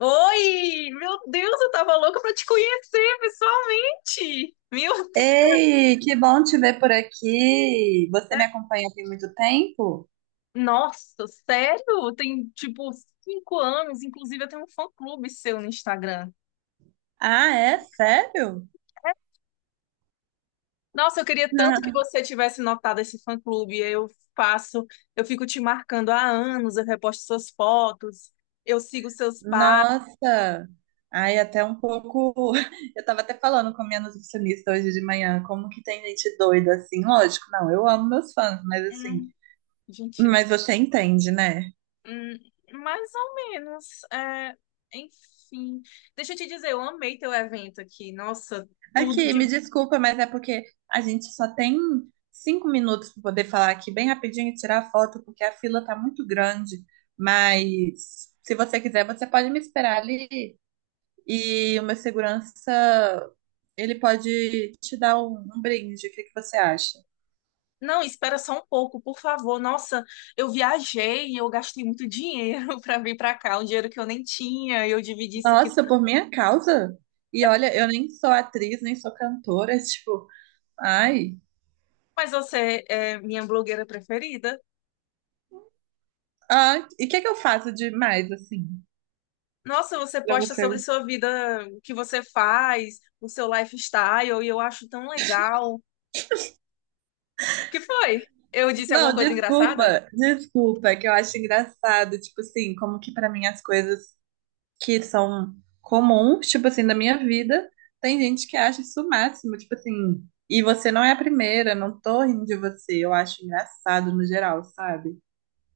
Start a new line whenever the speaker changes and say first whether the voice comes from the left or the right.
left: Oi! Meu Deus, eu tava louca pra te conhecer pessoalmente! Meu Deus!
right: Ei, que bom te ver por aqui. Você me acompanha tem muito tempo?
left: Nossa, sério? Tem tipo 5 anos, inclusive eu tenho um fã-clube seu no Instagram.
right: Ah, é? Sério?
left: Nossa, eu queria tanto que
right: Ah.
left: você tivesse notado esse fã-clube. Eu faço, eu fico te marcando há anos, eu reposto suas fotos, eu sigo seus passos.
right: Nossa! Ai, até um pouco. Eu tava até falando com a minha nutricionista hoje de manhã, como que tem gente doida assim? Lógico, não, eu amo meus fãs, mas assim,
left: Hum, gente,
right: mas você entende, né?
left: hum, mais ou menos. É, enfim. Deixa eu te dizer, eu amei teu evento aqui. Nossa, tudo
right: Aqui,
left: de
right: me desculpa, mas é porque a gente só tem 5 minutos para poder falar aqui bem rapidinho e tirar a foto, porque a fila tá muito grande. Mas se você quiser, você pode me esperar ali e o meu segurança, ele pode te dar um brinde. O que que você acha?
left: Não, espera só um pouco, por favor. Nossa, eu viajei e eu gastei muito dinheiro para vir para cá, um dinheiro que eu nem tinha, eu dividi isso aqui.
right: Nossa, por minha causa? E olha, eu nem sou atriz, nem sou cantora, tipo, ai.
left: Mas você é minha blogueira preferida.
right: Ah, e o que que eu faço de mais assim,
left: Nossa, você
right: para
left: posta sobre
right: você?
left: sua vida, o que você faz, o seu lifestyle, e eu acho tão legal. O que foi? Eu disse alguma
right: Não,
left: coisa engraçada?
right: desculpa, desculpa, é que eu acho engraçado, tipo assim, como que pra mim as coisas que são comuns, tipo assim, da minha vida, tem gente que acha isso o máximo, tipo assim, e você não é a primeira, não tô rindo de você, eu acho engraçado no geral, sabe?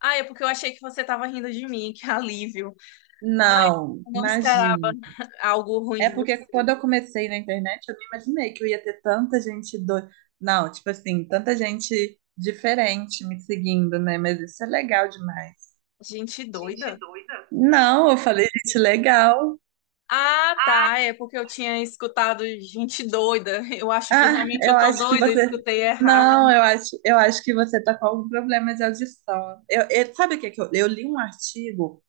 left: Ah, é porque eu achei que você tava rindo de mim, que alívio. Ai,
right: Não,
left: eu não esperava
right: imagina.
left: algo ruim
right: É
left: de
right: porque
left: você.
right: quando eu comecei na internet, eu não imaginei que eu ia ter tanta gente do... Não, tipo assim, tanta gente diferente me seguindo, né? Mas isso é legal demais.
left: Gente
right: Gente
left: doida.
right: doida. Não, eu falei, gente, legal.
left: Ah, tá. É porque eu tinha escutado gente doida. Eu acho que
right: Ah,
left: realmente eu
right: eu
left: tô
right: acho que
left: doida, eu
right: você.
left: escutei
right: Não,
left: errado.
right: eu acho que você tá com algum problema de audição. Sabe o que que eu li um artigo?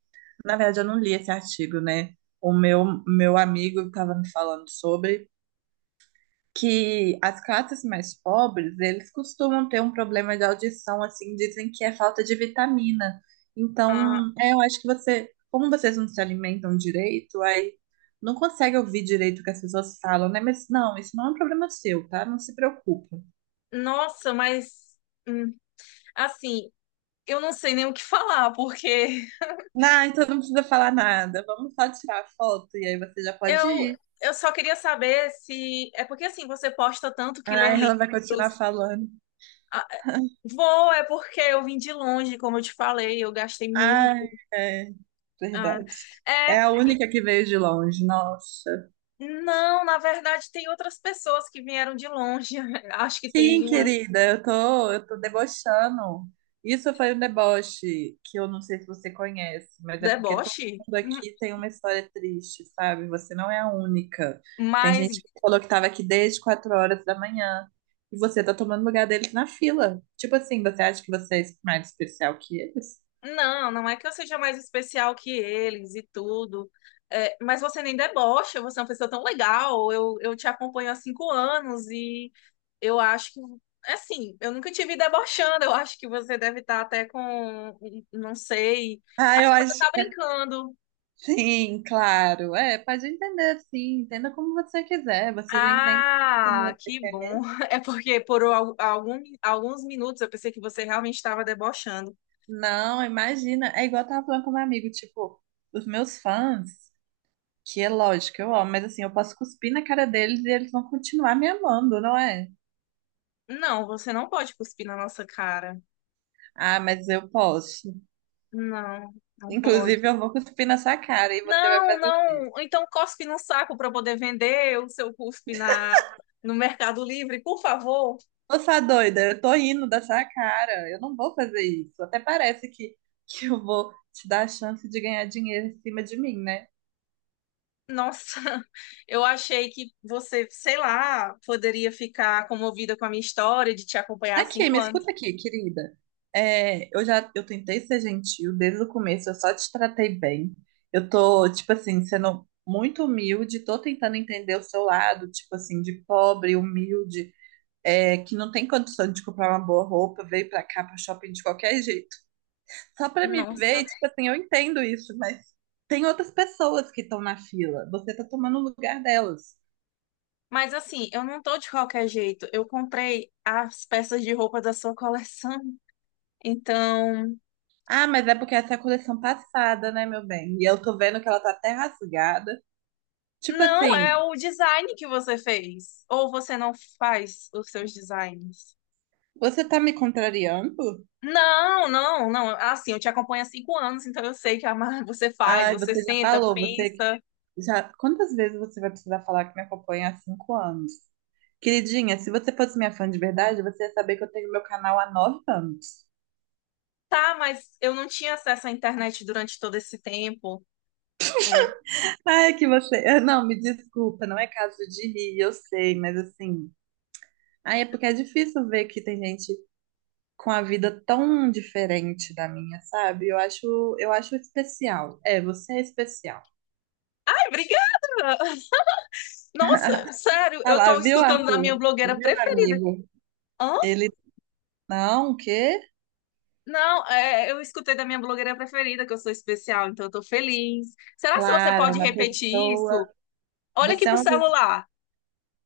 right: Na verdade, eu não li esse artigo, né? O meu amigo estava me falando sobre. Que as classes mais pobres, eles costumam ter um problema de audição, assim, dizem que é falta de vitamina.
left: Ah,
right: Então, é, eu acho que você, como vocês não se alimentam direito, aí não consegue ouvir direito o que as pessoas falam, né? Mas não, isso não é um problema seu, tá? Não se preocupa.
left: nossa, mas hum, assim, eu não sei nem o que falar, porque
right: Ah, então não precisa falar nada. Vamos só tirar a foto e aí você já pode
left: eu,
right: ir.
left: eu só queria saber se. É porque assim, você posta tanto que lê
right: Ai, ela vai continuar
left: livros.
right: falando.
left: Ah, vou, é porque eu vim de longe, como eu te falei, eu gastei muito.
right: Ai, é
left: Ah,
right: verdade.
left: é.
right: É a
left: e-
right: única que veio de longe, nossa.
left: Não, na verdade, tem outras pessoas que vieram de longe. Acho que
right: Sim,
left: tem umas.
right: querida, eu tô debochando. Isso foi um deboche que eu não sei se você conhece, mas é porque todo
left: Deboche.
right: mundo aqui tem uma história triste, sabe? Você não é a única. Tem
left: Mas
right: gente que falou que tava aqui desde 4 horas da manhã e você tá tomando lugar deles na fila. Tipo assim, você acha que você é mais especial que eles?
left: não, não é que eu seja mais especial que eles e tudo. É, mas você nem debocha, você é uma pessoa tão legal. Eu te acompanho há 5 anos e eu acho que, assim, eu nunca te vi debochando. Eu acho que você deve estar até com, não sei,
right: Ah,
left: acho
right: eu
left: que você
right: acho.
left: tá brincando.
right: Sim, claro. É, pode entender, sim. Entenda como você quiser. Você já entende
left: Ah,
right: como você
left: que
right: quer.
left: bom. É porque por alguns minutos eu pensei que você realmente estava debochando.
right: Não, imagina. É igual eu tava falando com meu amigo, tipo, os meus fãs, que é lógico, eu amo, mas assim, eu posso cuspir na cara deles e eles vão continuar me amando, não é?
left: Não, você não pode cuspir na nossa cara.
right: Ah, mas eu posso.
left: Não, não
right: Inclusive,
left: pode.
right: eu vou cuspir na sua cara e você vai
left: Não,
right: fazer.
left: não. Então cospe num saco para poder vender o seu cuspe no Mercado Livre, por favor.
right: Ô, sua doida, eu tô rindo da sua cara. Eu não vou fazer isso. Até parece que eu vou te dar a chance de ganhar dinheiro em cima de mim, né?
left: Nossa, eu achei que você, sei lá, poderia ficar comovida com a minha história de te acompanhar há
right: Aqui,
left: cinco
right: me
left: anos.
right: escuta aqui, querida. É, eu já eu tentei ser gentil desde o começo, eu só te tratei bem. Eu tô, tipo assim, sendo muito humilde, tô tentando entender o seu lado, tipo assim, de pobre, humilde, é, que não tem condição de comprar uma boa roupa, veio pra cá, pro shopping de qualquer jeito. Só pra me ver,
left: Nossa.
right: e, tipo assim, eu entendo isso, mas tem outras pessoas que estão na fila. Você tá tomando o lugar delas.
left: Mas assim, eu não tô de qualquer jeito. Eu comprei as peças de roupa da sua coleção. Então,
right: Ah, mas é porque essa é a coleção passada, né, meu bem? E eu tô vendo que ela tá até rasgada. Tipo
left: não é
right: assim,
left: o design que você fez. Ou você não faz os seus designs.
right: você tá me contrariando?
left: Não, não, não. Assim, eu te acompanho há cinco anos, então eu sei que você faz,
right: Ai,
left: você
right: você já
left: senta,
right: falou, você
left: pensa.
right: já. Quantas vezes você vai precisar falar que me acompanha há 5 anos? Queridinha, se você fosse minha fã de verdade, você ia saber que eu tenho meu canal há 9 anos.
left: Tá, mas eu não tinha acesso à internet durante todo esse tempo. É.
right: Ai, que você. Não, me desculpa, não é caso de rir, eu sei, mas assim. Ai, é porque é difícil ver que tem gente com a vida tão diferente da minha, sabe? Eu acho especial. É, você é especial.
left: Ai, obrigada! Nossa, sério,
right: Ah
left: eu
right: lá,
left: tô
right: viu,
left: escutando da minha
right: Arthur?
left: blogueira
right: Viu,
left: preferida.
right: amigo?
left: Hã?
right: Ele. Não, o quê?
left: Não, é, eu escutei da minha blogueira preferida, que eu sou especial, então eu tô feliz. Será que você
right: Claro, é
left: pode
right: uma
left: repetir
right: pessoa.
left: isso? Olha aqui
right: Você é
left: pro
right: uma, pe-
left: celular.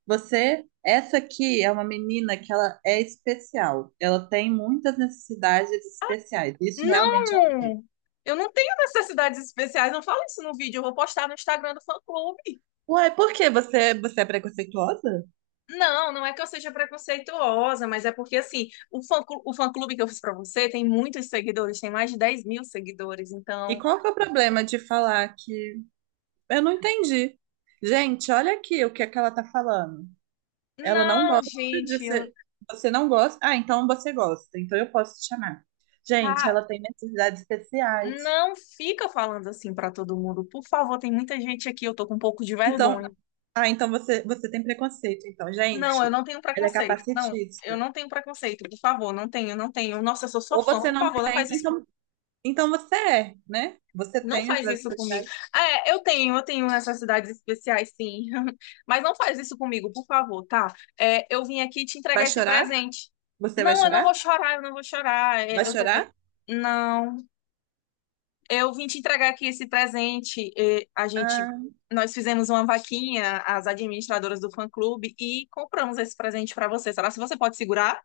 right: você, essa aqui é uma menina que ela é especial. Ela tem muitas necessidades especiais. Isso realmente ela tem.
left: Não! Eu não tenho necessidades especiais, não fala isso no vídeo, eu vou postar no Instagram do fã-clube.
right: Uai, por que você, você é preconceituosa?
left: Não, não é que eu seja preconceituosa, mas é porque, assim, o fã-clube que eu fiz pra você tem muitos seguidores, tem mais de 10 mil seguidores.
right: E
left: Então,
right: qual que é o problema de falar que eu não entendi? Gente, olha aqui o que é que ela tá falando. Ela não
left: não,
right: gosta de
left: gente,
right: ser. Você não gosta? Ah, então você gosta. Então eu posso te chamar. Gente,
left: tá.
right: ela tem necessidades especiais.
left: Não fica falando assim pra todo mundo. Por favor, tem muita gente aqui, eu tô com um pouco de
right: Então,
left: vergonha.
right: ah, então você, você tem preconceito, então,
left: Não, eu
right: gente.
left: não tenho
right: Ela é
left: preconceito. Não,
right: capacitista.
left: eu não tenho preconceito. Por favor, não tenho, não tenho. Nossa, eu sou sua
right: Ou
left: fã.
right: você
left: Por
right: não
left: favor, não
right: tem,
left: faz isso.
right: então, então você é, né? Você
left: Não
right: tem
left: faz
right: atividades
left: isso comigo.
right: especiais.
left: É, eu tenho necessidades especiais, sim. Mas não faz isso comigo, por favor, tá? É, eu vim aqui te
right: Vai
left: entregar esse
right: chorar?
left: presente.
right: Você vai
left: Não, eu não vou
right: chorar?
left: chorar, eu não vou chorar. É,
right: Vai
left: eu tô com.
right: chorar?
left: Não, eu vim te entregar aqui esse presente. É,
right: Ah,
left: nós fizemos uma vaquinha, as administradoras do fã-clube, e compramos esse presente pra você. Será que você pode segurar?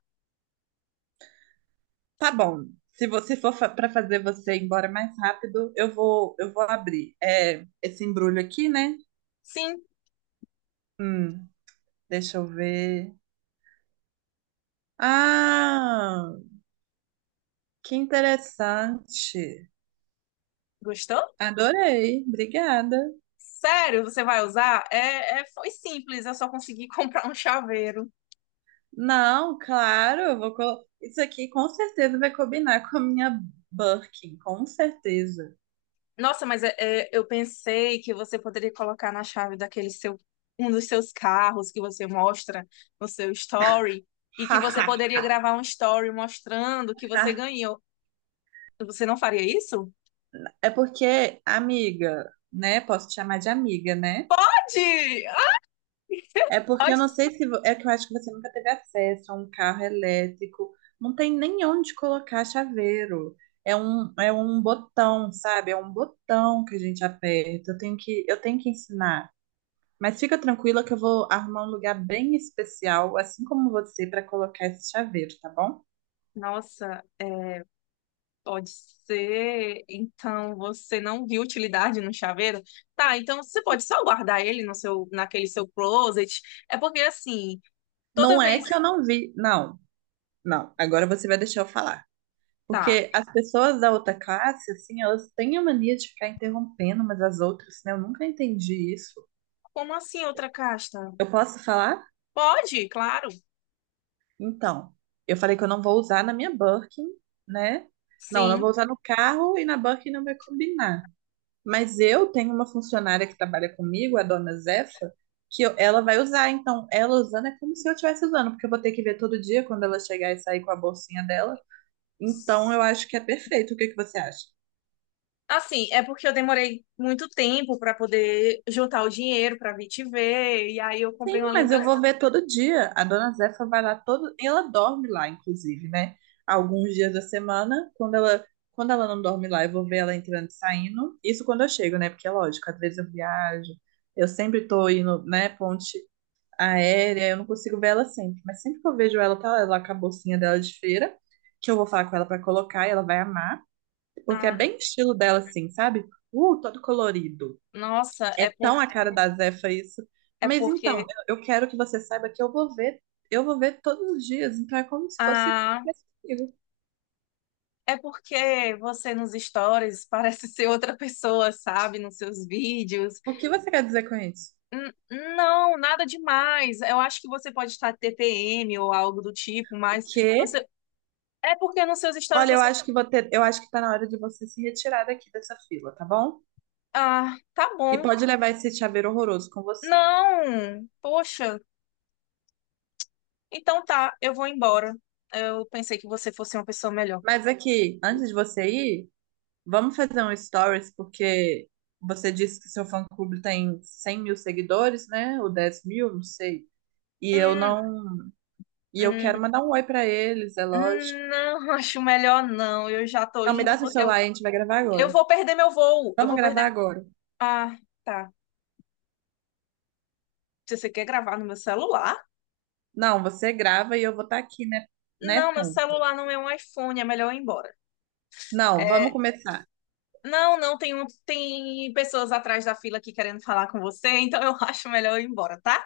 right: tá bom. Se você for fa para fazer você ir embora mais rápido, eu vou abrir. É, esse embrulho aqui, né?
left: Sim.
right: Hum, deixa eu ver. Ah, que interessante.
left: Gostou?
right: Adorei, obrigada.
left: Sério, você vai usar? É, foi simples, eu só consegui comprar um chaveiro.
right: Não, claro, eu vou colo... Isso aqui com certeza vai combinar com a minha Birkin, com certeza.
left: Nossa, mas eu pensei que você poderia colocar na chave daquele seu, um dos seus carros que você mostra no seu story e que você poderia gravar um story mostrando que você ganhou. Você não faria isso?
right: É porque, amiga, né? Posso te chamar de amiga, né?
left: Pode! Ah,
right: É porque eu
left: pode
right: não
left: ser.
right: sei se. Vo- é que eu acho que você nunca teve acesso a um carro elétrico. Não tem nem onde colocar chaveiro. É um botão, sabe? É um botão que a gente aperta. Eu tenho que ensinar. Mas fica tranquila que eu vou arrumar um lugar bem especial, assim como você, para colocar esse chaveiro, tá bom?
left: Nossa, pode ser. Então você não viu utilidade no chaveiro? Tá, então você pode só guardar ele no seu, naquele seu closet. É porque assim,
right: Não
left: toda
right: é
left: vez.
right: que eu não vi. Não, não. Agora você vai deixar eu falar.
left: Tá.
right: Porque as pessoas da outra classe, assim, elas têm a mania de ficar interrompendo umas as outras, né? Eu nunca entendi isso.
left: Como assim outra casta?
right: Eu posso falar?
left: Pode, claro.
right: Então, eu falei que eu não vou usar na minha Birkin, né? Não, não
left: Sim.
right: vou usar no carro e na Birkin não vai combinar. Mas eu tenho uma funcionária que trabalha comigo, a dona Zefa, que eu- ela vai usar. Então, ela usando é como se eu estivesse usando, porque eu vou ter que ver todo dia quando ela chegar e sair com a bolsinha dela. Então, eu acho que é perfeito. O que que você acha?
left: Assim, é porque eu demorei muito tempo para poder juntar o dinheiro para vir te ver, e aí eu
right: Sim,
left: comprei uma
right: mas eu
left: lembrança.
right: vou ver todo dia. A dona Zefa vai lá todo. Ela dorme lá, inclusive, né? Alguns dias da semana, quando ela. Quando ela não dorme lá, eu vou ver ela entrando e saindo. Isso quando eu chego, né? Porque é lógico, às vezes eu viajo, eu sempre tô indo, né, ponte aérea, eu não consigo ver ela sempre, mas sempre que eu vejo ela, tá lá com a bolsinha dela de feira, que eu vou falar com ela pra colocar e ela vai amar, porque é
left: Ah,
right: bem estilo dela assim, sabe? Todo colorido.
left: nossa,
right: É tão a cara da Zefa isso.
left: é
right: Mas então,
left: porque
right: eu quero que você saiba que eu vou ver todos os dias, então é como se fosse
left: ah,
right: tivesse comigo.
left: é porque você nos stories parece ser outra pessoa, sabe, nos seus vídeos.
right: O que você quer dizer com isso?
left: N- não, nada demais. Eu acho que você pode estar TPM ou algo do tipo,
right: O
left: mas no
right: quê?
left: seu- é porque nos seus stories
right: Olha, eu
left: você.
right: acho que vou ter- eu acho que tá na hora de você se retirar daqui dessa fila, tá bom?
left: Ah, tá
right: E
left: bom.
right: pode levar esse chaveiro horroroso com você.
left: Não, poxa. Então tá, eu vou embora. Eu pensei que você fosse uma pessoa melhor.
right: Mas aqui, antes de você ir, vamos fazer um stories, porque você disse que seu fã-clube tem 100 mil seguidores, né? Ou 10 mil, não sei. E eu
left: Hum,
right: não. E eu
left: hum,
right: quero mandar um oi pra eles, é lógico.
left: não, acho melhor não. Eu já tô
right: Não, me
left: indo
right: dá seu
left: porque eu,
right: celular aí, a gente vai gravar
left: eu
right: agora.
left: vou perder meu voo. Eu
right: Vamos
left: vou
right: gravar
left: perder.
right: agora.
left: Ah, tá. Se você quer gravar no meu celular?
right: Não, você grava e eu vou estar aqui, né? Né,
left: Não, meu
right: Tom?
left: celular não é um iPhone, é melhor eu ir embora.
right: Não, vamos
left: É,
right: começar.
left: não, não, tem pessoas atrás da fila aqui querendo falar com você, então eu acho melhor eu ir embora, tá?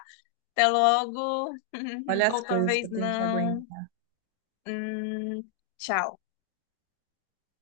left: Até logo.
right: Olha as
left: Outra
right: coisas que
left: vez
right: eu tenho que
left: não.
right: aguentar.
left: Hum, tchau.